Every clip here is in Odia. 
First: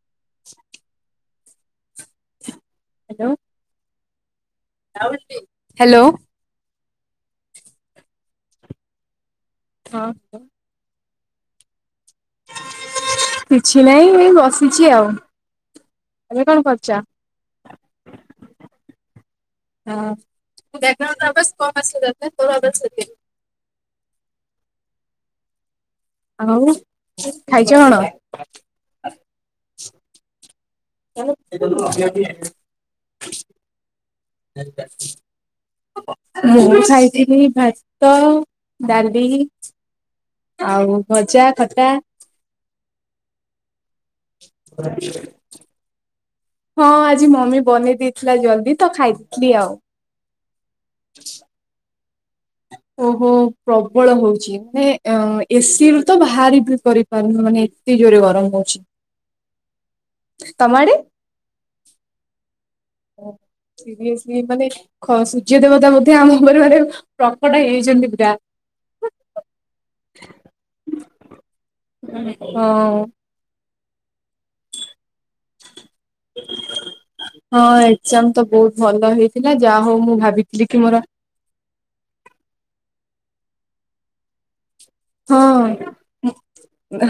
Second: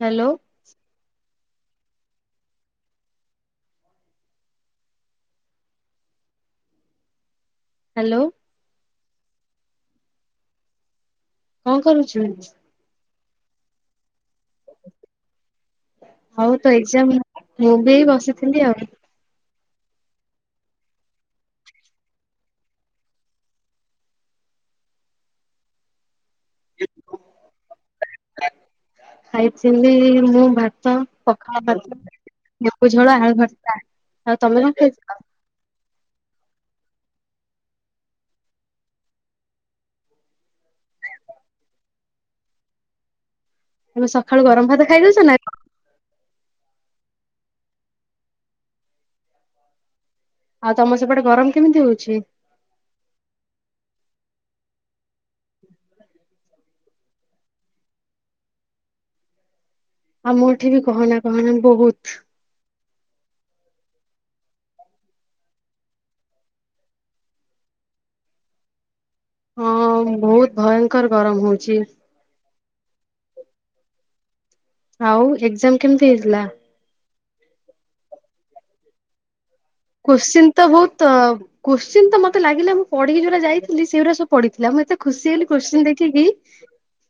Hello hello? ହ୍ୟାଲୋ? ହ୍ୟାଲୋ? ହଁ ହ। କଣ କରୁଛୁ? କିଛି ନାଇଁ ଏ ବ କିଛି ଆଉ ଏବେ ହଉ କଣ ତ କରୁଛ? ଏକ୍ଜାମ ମୁଁ ବି ଏଇ ବସିଥିଲି ଆଉ ହଁ ବ୍ୟାକଗ୍ରାଉଣ୍ଡ ଅଭସ କମ୍ ଆସ ତୋ ଅଭ୍ୟାସ ଅଧିକ। ଆଉ ଖାଇଛ କଣ? ଖାଇଥିଲି ମୁଁ ଭାତ ପଖାଳ ଭାତ [inaudible] ଝଳ ଆଳୁ ଭ ଆା [unintelligible] ମୁଁ ଖାଇଥିଲି ଭାତ ଡାଲି। ଆଉ ଭଜା, ଖଟା ତୋମେ ସଖାଳୁ ଗରମ ଭାତ ଖାଇ ଦଉଛ ନା? ହଁ ଆଜି ମମି ବନେଇ ଦେଇଥିଲା ଜଲଦି ତ ଖାଇଦେଇ ଥିଲି ଆଉ। ଆଉ ତୋମ ସେପଟେ ଗରମ କେମିତି ହଉଛି? ଓହୋ! ପ୍ରବଳ ହଉଛି ମେ ଅ, ଏସି ରୁୁ ତ ବାହାର ବି କରି କରି ହବନି ଏତେ ଜୋରେ ଗରମ ହଉଛି। ଆମ ତମ ଏଠି ବି ଆଡେ? କହନା କହନା ବହୁତ। [inaudible] ସିରିଏସଲି ମାନେ ଖ-ସୂର୍ଯ୍ୟ ଦେବତା ମଧ୍ୟ ଆମ ଘରେ ମାନେ ପ୍ରକଟ ହେଇଛନ୍ତି ପୁରା। ହଁ ବହୁତ ଭୟଙ୍କର ଗରମ ହଉଛି। ହଁ। ଆଉ ଏକ୍ଜାମ୍ କେମିତି ହେଇଥିଲା? ହଁ ଏକ୍ଜାମ୍ ତ ବହୁତ ଭଲ ହେଇ ଥିଲା, ଯା ହଉ। ମୁଁ କୁଶ୍ଚିନ୍ ଭାବିଥିଲି ତ କି ମୋର ବହୁତ ଅ, କୁଶ୍ଚେନ୍ ତ ମୋତେ ଲାଗିଲ ମୁଁ ପଢିକି ଯୋଉରା ଯାଇଥିଲି ସେଉରା ସବୁ ପଡିଥିଲା। ମୁଁ ଏତେ ଖୁସି ହଁ ହେଲି କୋଶ୍ଚିନ୍ ଦେଖିକି।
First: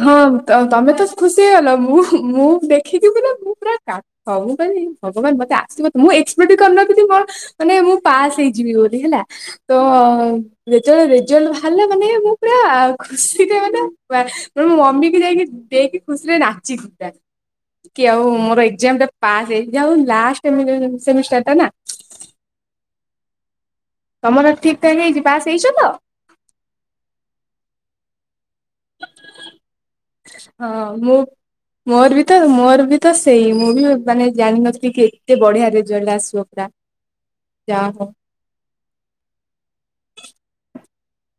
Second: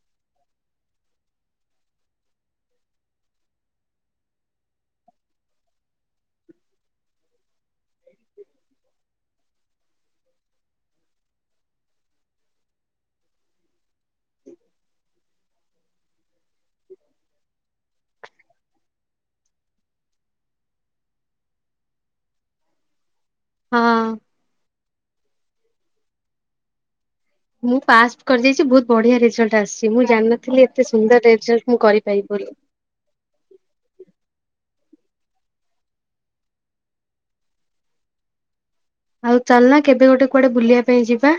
ହଁ ତୋ ତୋମେ ତ ଖୁସି ହେଇଗଲ। ମୁଁ ମୁଁ ଦେଖିକି ପୁରା ମୁଁ ପୁରା ତା ହଉ ମୁଁ କଇଲି ଭଗବାନ ମୋତେ ଆସିବ ତ ମୁଁ ଏକ୍ସପେକ୍ଟ କରିନଥିଲି ମୋର ମାନେ ମୁଁ ପାସ୍ ହେଇଯିବି ବୋଲି ହେଲା। ତ ଯେତେବେଳେ ରେଜଲ୍ଟ ଭାଲା ମାନେ ମୁଁ ନା ଆଉ ଖୁସିରେ ମାନେ ମା- [unintelligible] ମମିକୁ ଯାଇକି ଦେଇକି ଖୁସିରେ ନାଚିଲି ପୁରା। କି ଆଉ ମୋର ଏକ୍ଜାମ୍ ଟା ପାସ୍ ହେଇଯାଉ ଲାଷ୍ଟ ମୁଁ [unintelligible] ସେମିଷ୍ଟାର ଟା ନା। ହଁ ତୋମର ଠିକ ଠାକ ହେଇଛି ପାସ୍ ହେଇଛ ତ? ମୁଁ ପାସ୍ କରିଯାଇଚି, ବହୁତ ବଢିଆ ରେଜଲ୍ଟ ଟା ଆସିଛି, ମୁଁ ଜାଣନଥିଲି ହଁ ଏତେ ମୁଁ ସୁନ୍ଦର ରେଜଲ୍ଟ ମୁଁ ମୋର ବି କରିପାରିବି ତ ବୋଲି। ମୋର ବି ତ ସେଇ ମୁଁ ବି ମାନେ ଜାଣିନଥିଲି କି ଏତେ ବଢିଆ ରେଜଲ୍ଟ ଆସିବ ପୁରା। ଯା ହଉ। ଆଉ ଚାଲୁନ କେବେ ଗୋଟେ କୁଆଡେ ବୁଲିବା ପାଇଁ ଯିବା।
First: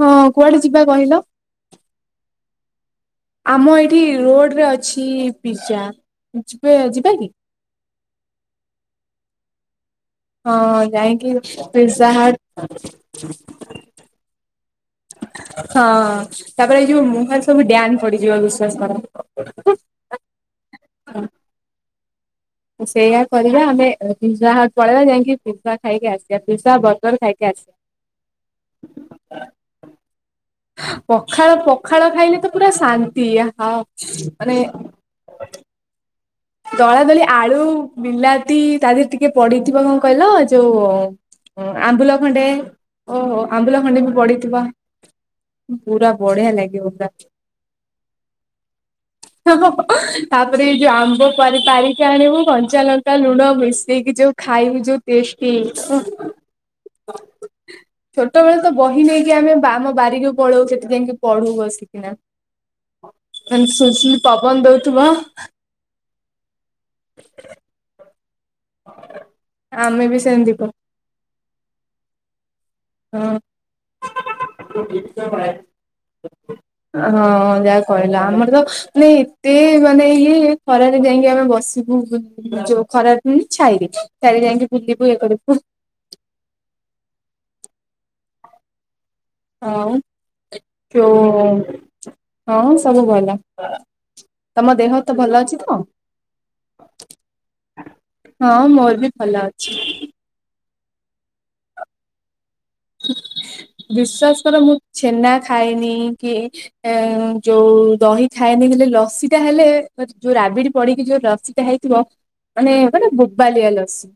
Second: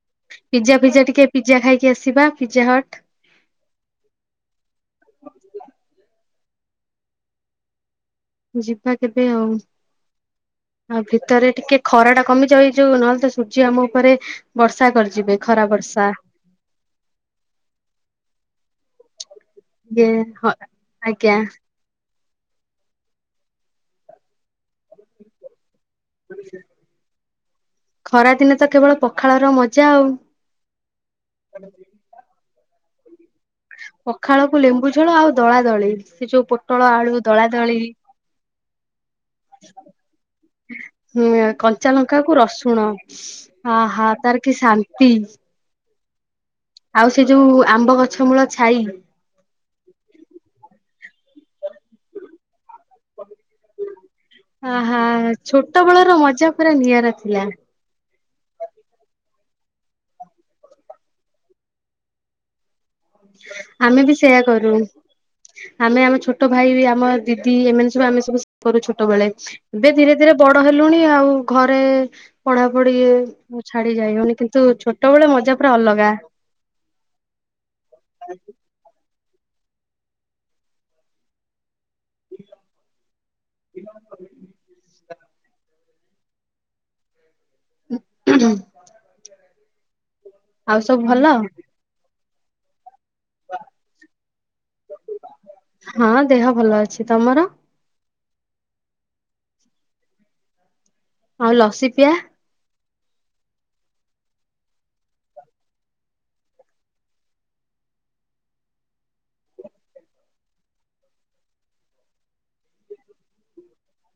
ହଁ କୁଆଡେ ପିଜା ଯିବା ଫିଜା କହିଲ ଟିକେ ପିଜା ଖାଇକି ଆସିବା, ପିଜା ହଟ୍। ଆମ ଏଇଠି ରୋଡ୍ ରେ ଅଛି ପିଜା ଯିବେ ଯିବା କି? ଯିବା କେବେ ଆଉ। ହଁ ଆଉ ଯାଇକି ଭିତରେ ଟିକେ ପିଜା ଖରା ଟା ହଟ୍ କମିଯାଉ, ଏ ଯୋଉ ନହେଲେ ତ ସୂର୍ଯ୍ୟ ଆମ ଉପରେ ବର୍ଷା କ ହଁ ତାପରେ ଏ ଯୋଉ ମୁହଁରେ ସବୁ ଡ୍ୟାନ୍ ପଡିଯିବ ବିଶ୍ବାସ କର। ଯେ, ହଁ ଆଜ୍ଞ। ସେଇଆ କରିବା ଆମେ ଅ, ପିଜା ହଟ୍ ପଳେଇବା ଯାଇକି ପିଜା ଖାଇକି ଆସିବା। ପିଜା ବର ଗର୍ ଖାଇକି ଆସିବା। ଖରାଦିନେ ତ କେବଳ ପଖାଳର ମଜା ଆଉ। ପଖାଳ ପଖାଳ ଖାଇଲେ ତ ପୁରା ଶାନ୍ତି। ଆ ପଖାଳକୁ ଲେମ୍ବୁ ଝୁଳ ଆଉ ଦଳା ଦଳି, ସେ ଯୋଉ ପୋ ଦଳା ଦଳି ଆଳୁ ବିଲାତି ତା ଦେହରେ ଟିକେ ପଡିଥିବ କଣ କହିଲ ଯୋଉ ହୁଁ ଅଁ, କଞ୍ଚା ଆମ୍ବୁଲ ଲଙ୍କାକୁ ଖଣ୍ଡେ ରସୁଣ ଓହୋ, ଆମ୍ବୁଲ ଖଣ୍ଡେ ଆହା ବି ତାର କି ପଡିଥିବ। ଶାନ୍ତି। ପୁରା ବଢିଆ ଲାଗ ଆଉ ସେ ଯୋଉ ଆମ୍ବ ଗଛ ମୂଳ ଛାଇ। [unintelligible] ତାପରେ ଏଇ ଯୋଉ ଆମ୍ବ ପାରି ପାରିକି ଆଣିବୁ, କଞ୍ଚା ଲଙ୍କା ଲୁଣ ମିଶେଇକି ଯୋଉ ଖାଇବୁ ଯୋଉ ଆହା ଟେଷ୍ଟି ଛୋଟ ଓ। ବେଳର ମଜା ପୁରା ନିଆରା ଥିଲା। ଛୋଟ ବେଳେ ତ ବହି ନେଇକି ଆମେ ବା-ଆମ ବାରିକୁ ପଳଉ ସେଠି ଯାଇକି ପଢୁ ବସିକି ନା। ମାନ ଶୁଲୁ ଆମେ ବି ଶୁଲୁ ସେୟା ପବନ କରୁ ଦଉଥୁବ। ଆମେ ଆମ ଛୋଟ ଭାଇ ବି ଆମ ଦିଦି ଏମାନେ ସବୁ ଆମେ ସବୁ କରୁ ଛୋଟ ବେଳେ, ଏବେ ଆମେ ଧୀରେ ବି ଧୀରେ ସେମିତି ବଡ ପଢୁ। ହେଲୁଣି ଆଉ ଘରେ ପଢା ପଢି ଛାଡି ଯାଇ ହଉନି କିନ୍ତୁ ଛୋଟବେଳେ ହଁ ମଜା ପୁରା ଅଲଗା। ହଁ ଯାହା କହିଲା ଆମର ତ ନି ତେ ମାନେ ଇଏ ଖରାରେ ଯାଇକି ଆମେ ବସୁ। ଯୋଉ ଖରା ହୁଏନି ଛାଇରେ ଯାଇକି ବୁଲିବୁ ଇଏ କରିବୁ୍। [inaudible] ଆଉ ଆଉ ସବୁ ଭଲ ଯଉ ହଁ ସବୁ ଭଲ। ତମ ଦେହ ତ ଭଲ ଅଛି ତ? ହଁ ଦେହ ଭଲ ଅଛି ତମର ହଁ ମୋର ବି ଭଲ ଅଛି। ଆଉ ଲସି ପିଆ ବିସ୍ଵାସ କର ମୁଁ ଛେନା ଖାଇନି କି ଏ ଯୋଉ ଦହି ଖାଏନି ହେଲେ ଲସି ଟା ହେଲେ ଯୋଉ ରାବିଡି ପଡିକି ଯୋଉ ରସି ହେଇଥିବ ମାନେ ଗୋଟେ ବୋବାଲିଆ ଲସି।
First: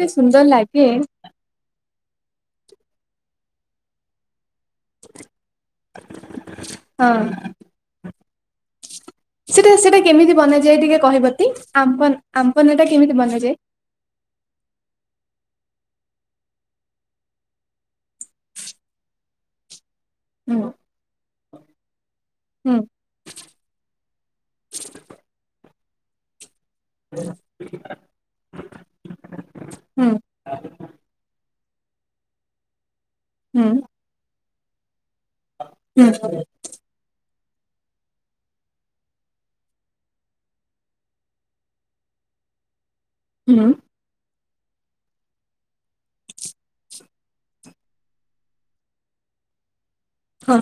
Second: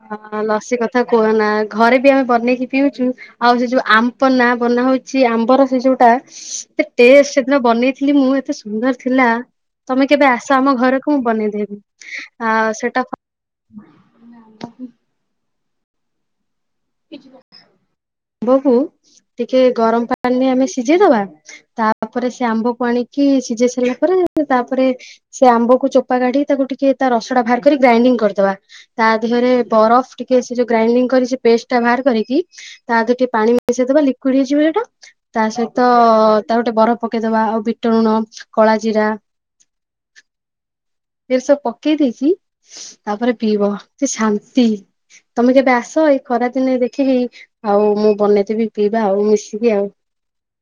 ଏତେ ହଁ ସୁନ୍ଦର ଲସି ଲାଗେ କଥା କୁହନା ଘରେ ବି ଆମେ ବନେଇକି ପିଉଛୁ ଆଉ ସେ ଯୋଉ ଆମ୍ ବନା ହଉଛି ଆମ୍ବର ସେ ଯୋଉଟା ଟ ହଁ ସେଦିନ ବନେଇଥିଲି ମୁଁ ଏତ ସୁନ୍ଦର ଥିଲା ସେଟା ସେଟା ତମେ କେବେ କେମିତି ଆସ ଆମ ବନାଯାଏ ଟିକେ ଘରକୁ ମୁଁ କହିବତି ବନେଇଦେବି ଆମ୍ପନ ଆଉ ଆମ୍ପନ ଟା ସେଟା କେମିତି ବନାଯାଏ? ଆମ୍ବକୁ ଟିକିଏ ଗରମ ପାଣିରେ ହୁଁ ଆମେ ସି ସିଝେଇ ଦବା ତାପରେ ସେ ହୁଁ ଆମ୍ବକୁ ଆଣିକି ସିଝେଇ ସାରିଲା ପରେ ତାପରେ। ସେ ଆମ୍ବକୁ ଚୋପା କାଢ଼ି ତାକୁ ଟିକିଏ। ତା ରସ ଟା ବାହାର କରି ଗ୍ରାଇଣ୍ଡିଙ୍ଗ କରିଦବା ତା ଦେହରେ ହୁଁ ବରଫ ଟିକେ ସେ ଯୋଉ ଗ୍ରାଇଡିଙ୍ଗ କରି ପେଷ୍ଟ ଟା ବାହାର କରିକି ତାରେ ଟିକେ ପାଣି ହୁଁ ମିଶେଇ ଦବା ଲିକୁଇଡ ହେଇଯିବ ସେଟା। ତା ସହିତ ହୁଁ ତା ଗୋଟେ ବରଫ ପକେଇଦବା ଆଉ ବିଟଣୁଣ, କଳା ଜିରା। ଏରା ସବ ପକେଇ ଦେଇକି ତାପରେ ହୁଁ ପିିବ କି ଶାନ୍ତୀ। ତମେ କେବେ ଆସ ଏଇ ଖରାଦିନେ ଦେଖିକି ଆଉ ମୁଁ ବନେଇଦେବି ପିଇବା ଆଉ ମିଶିକି ଆଉ। ହଁ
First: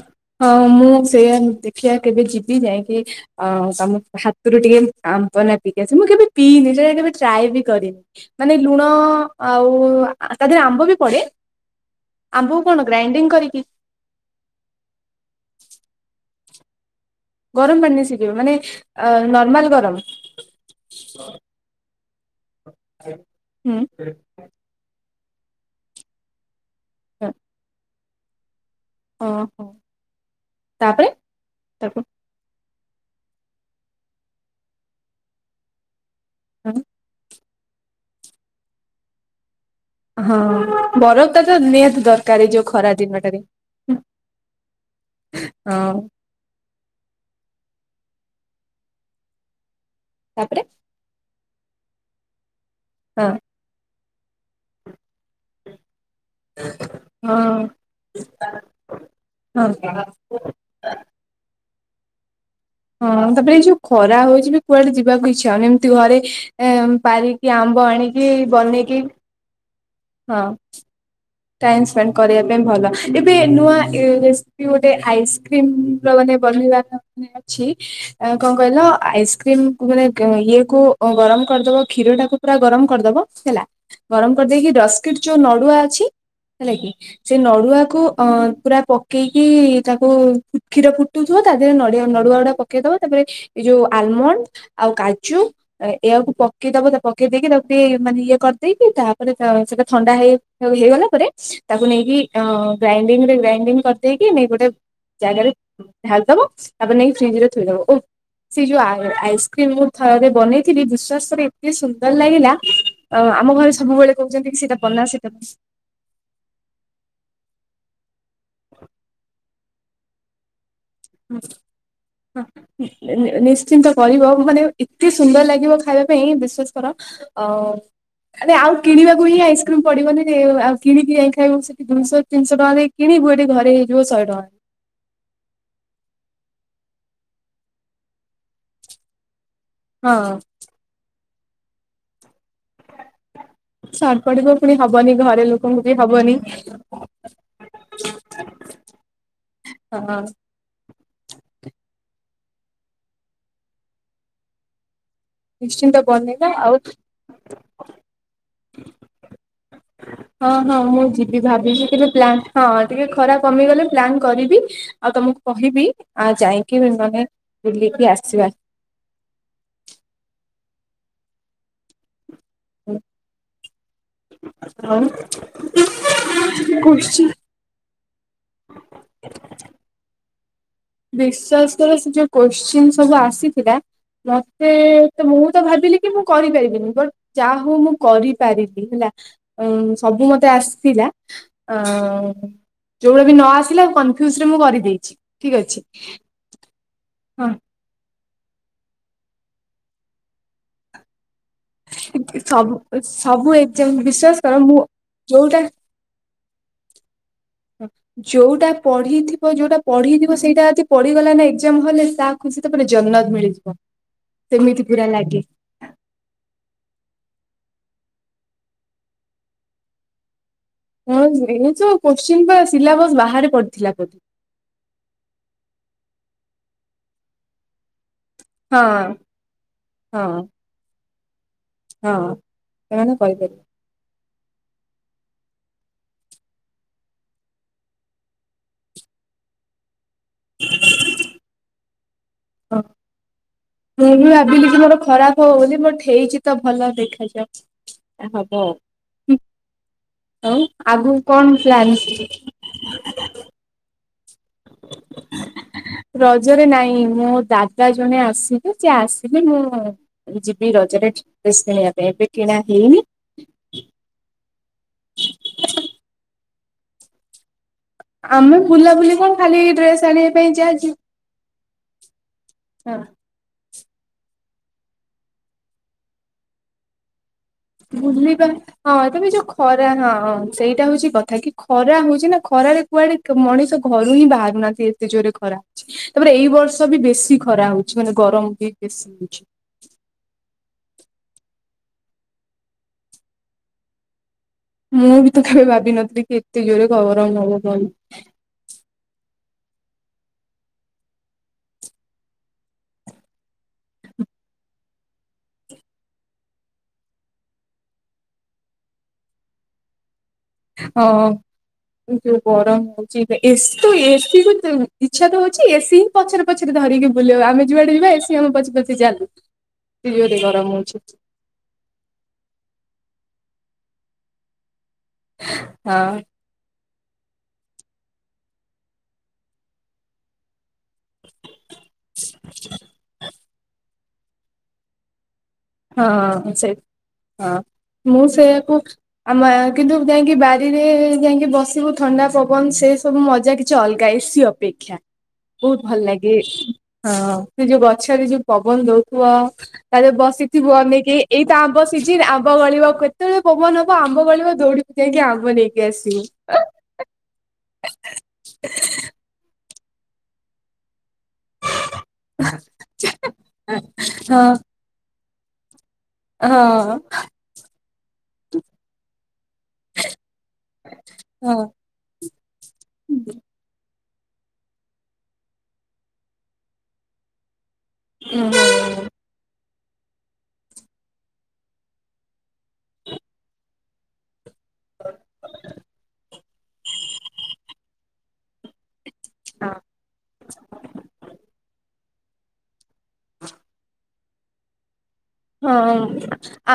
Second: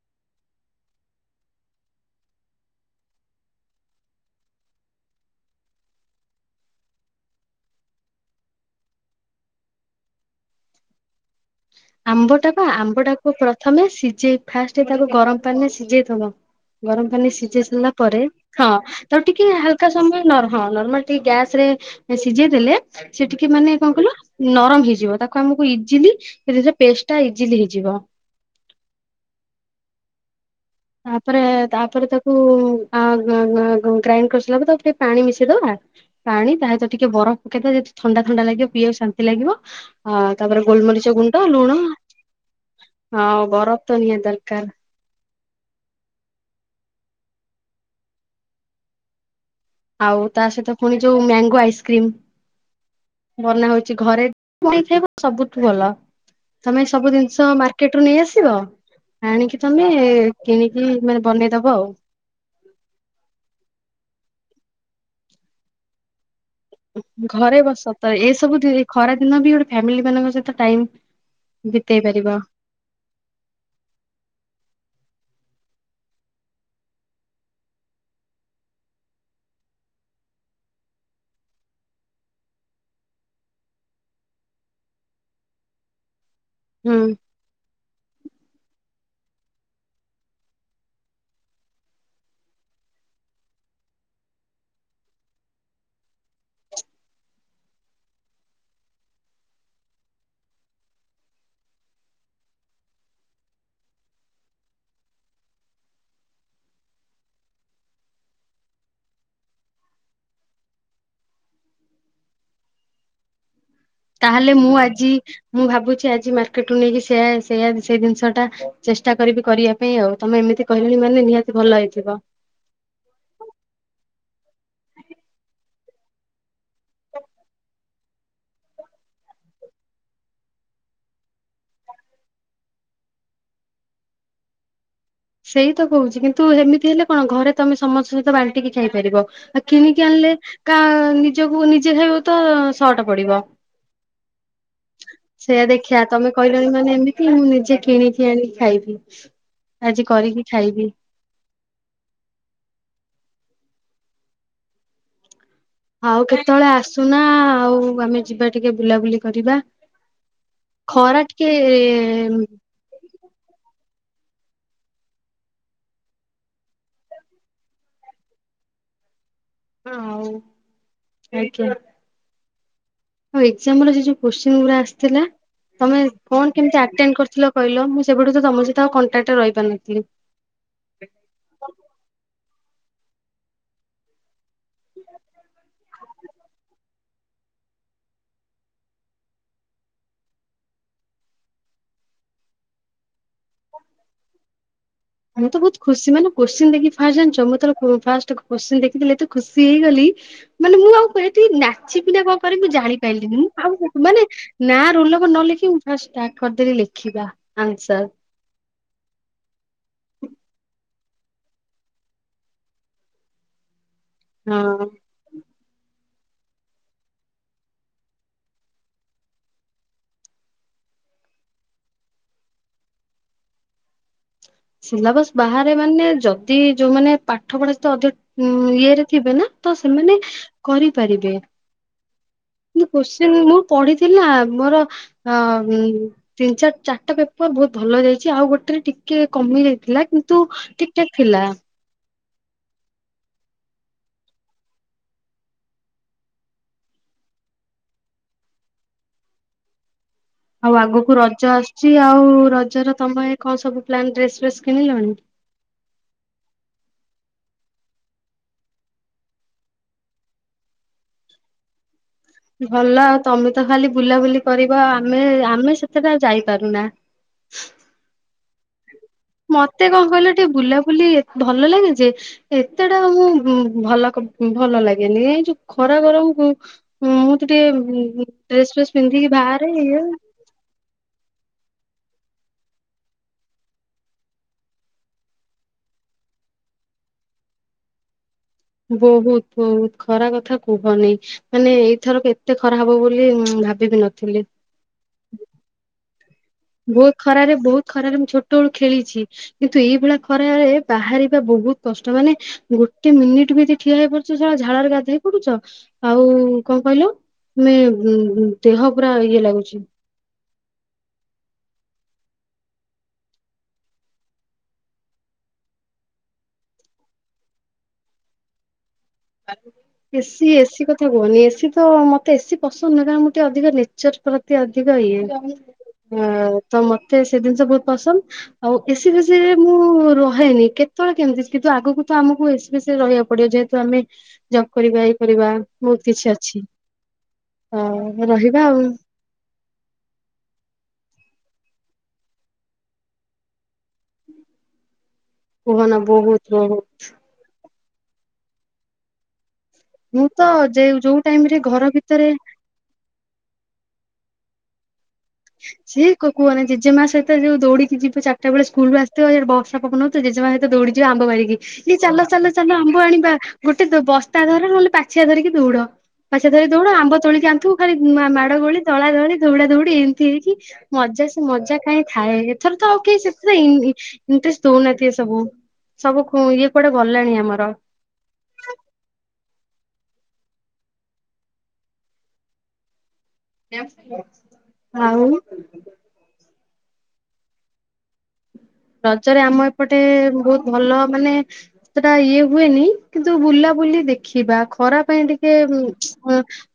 ହଁ ମୁଁ ସେଇଆ ଦେଖିବା କେବେ ଯିବି ଯାଇକି ଅ ତମ ହାତୁରୁ ଟିକେ ଆମ୍ପନା ପିଇକି ଆସେ ମୁଁ କେବେ ପିଇନି ସେଟା କେବେ ଟ୍ରାଏ ବି କରିନି। ମାନେ ଲୁଣ ଆଉ ତା ଦେହରେ ଆମ୍ବ ବି ପଡେ। ଆମ୍ବଟା ଆମ୍ବକୁ ବା କଣ ଆମ୍ବ ଟାକୁ ଗ୍ରାଇଣ୍ଡିଙ୍ଗ କରିକି ପ୍ରଥମେ ସିଝେଇ ଫାଷ୍ଟ ତାକୁ ଗରମ ପାଣିରେ ସିଝେଇଥବ ଗରମ ପାଣି ସିଝେଇ ଗରମ ସାରିଲା ପାଣିରେ ପରେ ସିଝେଇବେ ମାନେ ହଁ ତାକୁ ଟିକେ ନର୍ମାଲ ହାଲକା ଗରମ ସମୟ ନର ହଁ ନରମ ଟିକେ ଗ୍ୟାସ ରେ ସିଝେଇ ଦେଲେ ସେଟିକେ ହୁଁ ମାନେ କଣ କଇଲ ନରମ ହେଇଯିବ ତାକୁ ଆମକୁ ଇଜିଲି ସେରେ ପେଷ୍ଟ ଟା ଇଜିଲି ହେଇଯିବ। ଓ ହୋ। ତାପରେ ତାପରେ ତାକୁ ତା କୁ [unintelligible] ଗ୍ରାଇଣ୍ଡ କରିସାରିଲା ପରେ ତାକୁ ଟିକେ ପାଣି ମିଶେଇଦବା। ପାଣି ତା ସହିତ ଟିକେ ବରଫ ପକେଇଦେଲେ ଥଣ୍ଡା ଥଣ୍ଡା ଲାଗିବ ପିଇବାକୁ ଶାନ୍ତି ଲାଗିବ। ଅ ହଁ ତାପରେ ଗୋଲମରିଚ ଗୁଣ୍ଡ ବରଫଟ ତ ଲୁଣ ନିହାତି ଦରକାର ଏ ଯୋଉ ଖରା ଆଉ ଦିନଟାରେ। ବରଫ ତ ନିହାତି ଦରକାର। ହଁ। ଆଉ ତା ତାପରେ ସହିତ ପୁଣି ଯୋଉ ମ୍ୟାଙ୍ଗୋ ଆଇସ୍କ୍ରିମ। ହଁ। ବନା ହଉଛି ଘରେ [unintelligible] ସବୁଠୁ ଭଲ। ତମେ ସବୁ ହଁ ଜିନିଷ ମାର୍କେଟ ରୁ ନେଇ ଆସିବ ଆଣିକି ହଁ। ତମେ। କିଣିକି ମାନେ ବନେଇଦବ ଆଉ। ହଁ ତାପରେ ଏଇ ଯୋଉ ଖରା ହଉଛି ବି କୁଆଡେ ଯିବାକୁ ଇଚ୍ଛା ହଉନି ଏମତି ଘରେ। ଏ ପାରିକି ଘରେ ବସ ଆମ୍ବ ତ ଆଣିକି ଏ ସବୁ ବନେଇକି ଖରା ବି ଗୋଟେ ଫାମିଲି ମାନଙ୍କ ସହିତ ଟାଇମ୍। ଟାଇମ୍ ସ୍ପେଣ୍ଡ କରିବେ ଭଲ ଏବେ ନୂଆ ରେସକ୍ଯୁ ଗୋଟେ ଆଇସ୍କ୍ରିମ ର ମାନେ ବନେଇବା ମାନେ ଅଛି। କଣ କହିଲ ଆଇସ୍କ୍ରିମ ମାନେ ଇଏ କୁ ଗରମ କରିଦବ କ୍ଷୀର ଟାକୁ। ପୁରା ଗରମ କରିଦବ ହେଲା। ଗରମ କରିଦେଇକି ସ୍କିଟ ଯୋଉ ନଡୁଆ ଅଛି ହେଲା କି ହୁଁ ସେ ନଡୁଆକୁ ଅ ପୁରା ପକେଇକି ତାକୁ କ୍ଷୀର ଫୁଟୁଥିବ ତା ଦେହରେ ନଡିଆ ନଡୁଆ ଗୁଡା ପ କେଇଦବ ତାପରେ ଏଇ ଯୋଉ ଆଲମଣ୍ଡ ଆଉ କାଜୁ ଏହାୟାଆକୁ ପକେଇଦବ ତା ପକେଇ ଦେଇକି ତାକୁ ଟିକେ ମାନେ ଇଏ କରିଦେଇକି ତାପରେ ସେଇଟା ଥଣ୍ଡା ହେଇ ହେଇଗଲା ରେ ତାକୁ ନେଇକି ଅ ଗ୍ରାଇଡିଙ୍ଗରେ ଗ୍ରାଇଡିଙ୍ଗ କରିଦେଇକି ନେଇ ଗୋଟେ ଜାଗା ରେ ଢାଳି ଦବ ତାପରେ ନେଇକି ଫ୍ରିଜ ରେ ଥୋଇଦବ। ଓ ସେ ଯୋଉ ଆଇସ୍କ୍ରିମ ମୁଁ ଥରେ ବନେଇଥିଲି ବିଶ୍ୱାସ କରେ ଏତେ ସୁନ୍ଦର ଲାଗିଲା ଅ ଆମ ଘରେ ସବୁବେଳେ କହୁଛନ୍ତି ତାହେଲେ କି ମୁଁ ସେଇଟା ବନା ଆଜି ସେଇଟା ମୁଁ ଭାବୁଚି ଆଜି ମାର୍ ଟ ରୁ ନେଇକି ସେଆ ସେଆ ସେଇ ଜିନିଷ ଟା ଚେଷ୍ଟା କରିବି କରିବା ପାଇଁ ଆଉ। ତମେ ଏମିତି କହିଲଣି ମାନେ ନିହାତି ଭଲ ହେଇଥିବ। ହଁ ନି - ନିଶ୍ଚିନ୍ତ କରିବ ମାନେ ଏତେ ସୁନ୍ଦର ଲାଗିବ ଖାଇବା ପାଇଁ ବିଶ୍ସସ୍ କର ଅ ଆରେ ଆଉ କିଣିବାକୁ ହିଁ ଆଇସ୍କ୍ରିମ୍ ପଡିବନି ଆଉ କିଣିକି ଯାଇ ଖାଇବୁ। ଦୁଇଶହ ତିନିଶହ ଟଙ୍କାଦେଇ କିଣିବୁ ଏଠି ଘରେ ହେଇଯିବ ଶହ ଟଙ୍କାରେ। ସେଇ ତ କହୁଚି କିନ୍ତୁ ହେମିତି ହେଲେ କଣ ଘରେ ତମେ ସମସ୍ତଙ୍କ ସହିତ ବାଣ୍ଟି କି ଖାଇପାରିବ। ଆ କିଣିକି ଆଣିଲେ ହଁ କା ନିଜକୁ ନିଜେ ହେବ ତ ସଟ ପଡିବ। ସଟ୍ ପଡିବ ପୁଣି ହବନି ଘରେ ସେଇଆ ଲୋକଙ୍କୁ ବି ଦେଖିବା ତମେ ହବନି କହିଲଣି ମାନେ ଏମିତି ମୁଁ ନିଜେ କିଣିିକି ଆଣିକି ଖାଇବି। ଆଜି ହଁ କରିକି ଖାଇବି। ନିଶ୍ଚିନ୍ତ ଆଉ ବନେଇବା କେତେବେଳେ ଆଉ ଆସୁନା ଆଉ ଆମେ ଯିବା ଟିକେ ବୁଲାବୁଲି କରିବା। ହଁ ହଁ ମୁଁ ଖରା ଯିବି ଟିକେ ଭାବିଚି କି ପ୍ଲା ହଁ। ଟିକେ ଖରା କମିଗଲେ ପ୍ଲାନ୍ କରିବି ଆଉ ତମକୁ କହିବି ଆ ଯାଇକି ମାନେ ବୁଲିକି ଆସିବା। ହଁ ହଉ ଆଜ୍ଞା। ଆଉ ଏକଜାମର ସେ ଯଉ କୋସ୍ଚିଂ ଗୁଡା ଆଉ ଆସିଥିଲା ତମେ କଣ କେମତି ଆଟେଣ୍ଡ କୋଶ୍ଚିନ୍ କରିଥିଲ? କହିଲ, ମୁଁ ସେବେଠୁ ତ ତମ ସହିତ ଆଉ କଣ୍ଟାକ୍ଟରେ ରହିପାରିନଥିଲି। ବିଶ୍ଵାସ କର ସେ ଯୋଉ କୋଶ୍ଚିନ୍ ସବୁ ଆସିଥିଲା ମ ତେ ତ ମୁଁ ତ ଭାବିଲି କି ମୁଁ କରିପାରିବିନି ବଟ ଯାହା ହଉ ମୁଁ କରିପାରିଲି ହେଲା। ଉ ସବୁ ମତେ ଆସିଥିଲା। ଅ ଯୋଉଟା ବି ନ ଆସିଲା କନଫ୍ୟୁଜରେ ମୁଁ କରିଦେଇଚି ମୁଁ ତ ଠିକ ବହୁତ ଅଛି। ଖୁସି ମାନେ କୋସଚିନ୍ ଦେଖିକି ଫାଷ୍ଟ ଜାଣିଚ ହଁ ମୁଁ ଯେତେବେଳେ କୋ ଫାଷ୍ଟ କୋଷଚିନ ଦେଖିଥିଲି ଏତେ ଖୁସି ହେଇଗଲି, ମାନେ ମୁଁ ଆଉ କହିଲି ନା ଚିବି ନା କଣ କରିବି ମୁଁ ସବୁ ଆଉ ଜାଣିପାଇଲିନି ସବୁ ଏକ୍ଜାମ ମାନେ ବିଶ୍ୱାସ କର ମୁଁ ନା ରୋଲ୍ ନମ୍ବର୍ ନ ଯୋଉଟା ଲେଖି ଫାଷ୍ଟ ଷ୍ଟାର୍ଟ କରିଦେଲି ଲେଖିବା। ଯୋଉଟା ପଢିଥିବ ଯୋଉଟା ପଢିଥିବ ସେଇଟା ଯଦି ପଢିଗଲା ନା ଏକଜାମ ହଲରେ ତା ଖୁସି ତ ପୁରା ଜନ୍ନତ ମିଳିଯିବ। ସେମିତି ହଁ ପୁରା ଲାଗେ। ହଁ ଏ ତ କୋଶ୍ଚିନ୍ ବା ସିଲାବସ୍ ବାହାରେ ପଡିଥିଲା ବୋଧେ। ସିଲାବସ ବାହାରେ ମାନେ ଯଦି ଯୋଉମାନୋନ ପାଠ ପଢା ସହ ଅଧିକ ୟେ ରେ ରେ ହଁ ଥିବେ ନା ତ ସେମାନେ ହଁ କରିପାରିବେ। ହଁ। ଇ ସେମାନେ କୋଶ୍ଚିନ୍ ମୁଁ କରିପାରିବେ। ପଢିଥିଲି ନା ମୋର ଆମ୍ ଉଁ ତିନି ଚାର ଚାରିଟା ପେପର ବହୁତ ଭଲ ଯାଇଚି। ଆଉ ଗୋଟେରେ ଟିକେ କମି ଯାଇଥିଲା କିନ୍ ତୁ ଠିକଠାକ୍ ଥିଲା। ଅ ମୁଁ ବି ଭାବିଲି କି ମୋର ଖରାପ ହବ ବୋଲି ବଟ୍ ହେଇଚି ତ ଭଲ ଦେଖାଯାଉ। ଯାହା ହବ। ଆଉ ଆଗକୁ ରଜ ଆସୁଚି ଆଉ ରଜର ତମ ପାଇଁ କଣ ସବୁ ପ୍ଲାନ୍ ଡ୍ରେସ ଫ୍ରେସ୍ କିଣିଲଣି? ରଜରେ ନାଇଁ ମୋ ଦାଦା ଜଣେ ଆସିବେ। ସିଏ ଆସିଲେ ମୁଁ ଯିବି ରଜରେ ଡ୍ରେସ୍ କିଣିବା ପାଇଁ ଏବେ କିଣା ହେଇନି। ଭଲ ଆଉ ତମେ ତ ଖାଲି ବୁଲାବୁଲି କରିବ। ଆମେ ଆମେ ସେତେଟା ଯାଇପାରୁନା। ଆମେ ବୁଲାବୁଲି କଣ ଖାଲି ମତେ ଡ୍ରେସ କଣ ଆଣିବା କହିଲେ ପାଇଁ ଟିକେ ଯାହା ବୁଲାବୁଲି ଏତ୍ ଭଲଲାଗେ ଯେ ଯିବୁ। ଏତେଟା ମୁଁ ଭଲ କପ୍ ଭଲ ଲାଗେନି ଏଇ ଯୋଉ ଖରା ଗରମକୁ ମୁଁ ଟିକେ ବୁଲିବା ଡ୍ରେସ ଫ୍ରେସ ହଁ ଏବେବି ପିନ୍ଧିକି ଯୋଉ ବାହାରେ ଖରା ଇଏ ହଁଁ ହଁ ସେଇଟା ହଉଛି କଥା କି ଖରା ହଉଛି ନା ଖରାରେ କୁଆଡେ କ ମଣିଷ ଘରୁ ହିଁ ବାହାରୁନାହାନ୍ତି ଏତେ ଜୋରରେ ଖରା ହୋଉଛି। ତାପରେ ଏଇ ବର୍ଷ ବି ବେଶୀ ଖରା ହଉଛି ମାନେ ଗରମ ବି ବେଶୀ ହଉଛି ବହୁତ। ବହୁତ ଖରା କଥା କୁହନି ମାନେ ଏଇଥରକ ଏତେ ଖରା ହବ ବୋଲି ମ ଭାବିବି ନଥିଲି। ମୁଁ ବି ତ କେବେ ଭାବିନଥିଲି କି ଏତେ ଜୋରେ ବହୁତ ଗରମ ଖରାରେ ହବ ବୋଲି ବହୁତ ଖରାରେ ମୁଁ ଛୋଟବେଳୁ ଖେଳିଛି। କିନ୍ତୁ ଏଇଭଳିଆ ଖରାରେ ବାହାରିବା ବହୁତ କଷ୍ଟ ମାନେ ଗୋଟେ ମିନିଟ ବି ଯଦି ଠିଆ ହେଇ ପଡୁଚ ସ ଝାଳରେ ଗାଧେଇ ପଡୁଛ ଆଉ କଣ କହିଲୁ ମେ ମ ମ ଦେହ ପୁରା ଇଏ ଲାଗୁଛି ଓ ଓ ଯୋଉ ଗରମ ହଉଛି ଏବେ ଏସି ତ ଏସି କୁ ତ ଇଚ୍ଛା ତ ହଉଛି ଏସି ହିଁ ପଛରେ ପଛରେ ଧରିକି ବୁଲିବା ଆମେ ଯୁଆଡେ ଯିବା ଏସି ଆମ ପଛେ ପଛେ ଚାଲୁ। ଏତେ ଜୋରେ ଏସି ଗରମ ଏସି ହଉଛି କଥା କୁହନି ଏସି ତ୍ ତ ମତେ ଏସିି ପସନ୍ଦ ନୁହଁ କାରଣ ମୁଁ ଟିକେ ଅଧିକ ନେଚର ପ୍ରତି ଅଧିକ ଇଏ ହଁ ହୁଁ ତ ମତେ ସେ ଜିନିଷ ବହୁତ ପସନ୍ଦ ଆଉ ଏସି ଫେସିରେ ମୁଁ ରହେନି କେତ୍ କେତେବେଳେ କେମିତି କିନ୍ତୁ ଆଗକୁ ତ ଆମକୁ ଏସି ଫେଶୀରେ ରହିବା ପଡିବ ଯେହେତୁ ଆମେ ଜବ୍ କରିବା ଇଏ କରିବା। ବହୁତ କିଛି ହଁ ଅଛି। ସେ ହଁ ମୁଁ ହଁ ରହିବା ସେଇଆକୁ ଆଉ ଆମ କିନ୍ତୁ ଯାଇକି ବାରିରେଏ ଏ ଯାଇକି ବସିବୁ ଥଣ୍ଡା ପବନ ସେ ସବୁ ମଜା କିଛି ଅଲଗା ଏସିି ଅପେକ୍ଷା ବହୁତ କୁହନା ଭଲ ଲାଗେ ବହୁତ ବହୁତ ହଁ। ସେ ଯୋଉ ଗଛରେ ଯୋଉ ପବନ ଦଉଥିବ ମୁଁ ତ ଯେ ବନେଇକି ଯୋଉ ଟାଇମ ଏଇତ ରେ ଆମ୍ବ ଘର ସିଜିିନ ଭିତରେ ଆମ୍ବ ଗଳିବ କେତେବେଳେ ପବନ ହବ ଆମ୍ବ ଗଳିବ ଦୋଉଡ଼ିବୁ ଯାଇକି ଆମ୍ବ ନେଇକି ସିଏ ଆସିବୁ କ କୁହନା ଜେଜେମା ସହିତ ଯୋଉ ଦୌଡିକି ଯିବେ ଚାରଟା ବେଳେ ସ୍କୁଲରୁ ଆସିକି ଥିବ ଯୋଉଠି ବର୍ଷା ପବନ ହେଉଥିବ ଜେଜେମା ସହିତ ଦୌଡ଼ିଯିବ ଆମ୍ବ ବାରିକି। ଏଇ ଚାଲ ଚାଲ ଚାଲ ଆମ୍ବ ଆଣିବା ହଁ ଗୋଟେ ବସ୍ତା ଧର ନହେଲେ ପାଛିଆ ଧରିକି ଦୌଡ଼। ପାଛିଆ ଧରିକି ଦଉଡ ହଁ ଆମ୍ବ ତୋଳିକି ଆଣିଥିବୁ ଖାଲି ମା ମାଡ଼ଗୋଳି ଦଳାଦଳି ଦଉଡ଼ା ଦଉଡ଼ି ଏମ ସିଏକି ମଜା ସେ ହଁ ମଜା କାହିଁ ଥାଏ ଏଥର ତ ଆଉ କେଇ ସେଥିରେ ଇନ୍ ଇନ୍ ଇଣ୍ଟରେଷ୍ଟ ଦଉନାହାନ୍ତି ଏ ସବୁ ସବୁ ଇଏ କୁଆଡେ ଗଲାଣି ଆମର ହୁଁ। ଆଉ ରଜରେ ଆମ ଏପଟେ ବହୁତ ଭଲ ମାନେ ସେତେଟା ଇଏ ହୁଏନି କିନ୍ତୁ ବୁଲାବୁଲି ଦେଖିବା ଖରା ପାଇଁ ଟିକେ ହଁ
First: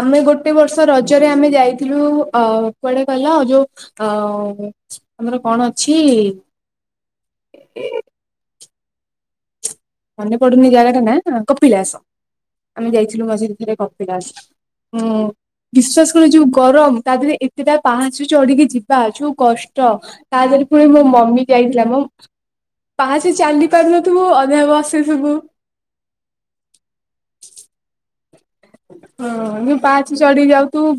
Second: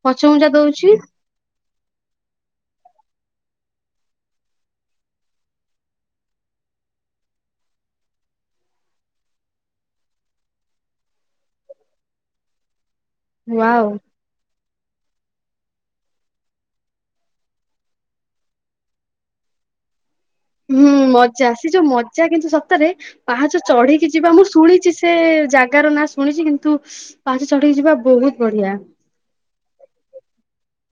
ଆମେ ପଛଘୁଞ୍ଚା ଗୋଟେ ବର୍ଷ ଦଉଛି ରଜରେ ଆମେ ଯାଇଥିଲୁ ଅ କୁଆଡେ ଗଲ ଯୋଉ ଅ ଆମର କଣ ଅଛି ଏ ମନେ ପଡୁନି ଜାଗାଟା ନା କପିଳାସ। ଆମେ ଯାଇଥିଲୁ ମଝିରେ ଥରେ ୱାଓ କପିଳାସ ଉଁ। ବିଶ୍ଵାସ କର ଯୋଉ ଗରମ ତା ଦେହରେ ଏତେଟା ପାହଚ ଚଢିକି ଯିବା ଯୋଉ କଷ୍ଟ। ତା ଦେହରେ ପୁଣି ହୁଁ ମୋ ମମି ମଜା ସେ ଯାଇଥିଲା ଯୋଉ ମୋ ମଜା କିନ୍ତୁ ସତରେ ପାହାଚ ଚାଲି ଚଢିକି ପାରୁନଥିବୁ ଯିବା ମୁଁ ଅଧାବ ଶୁଣିଛି ସେ ଥିବୁ। ଜାଗାର ନାଁ ଶୁଣିଛି କିନ୍ତୁ ପାହାଚ ଚଢିକି ଯିବା ବହୁତ ବଢିଆ। ହଁ ତ ପାହଚ ଚଢିକି ଯାଉ ଥୁବୁ ଵ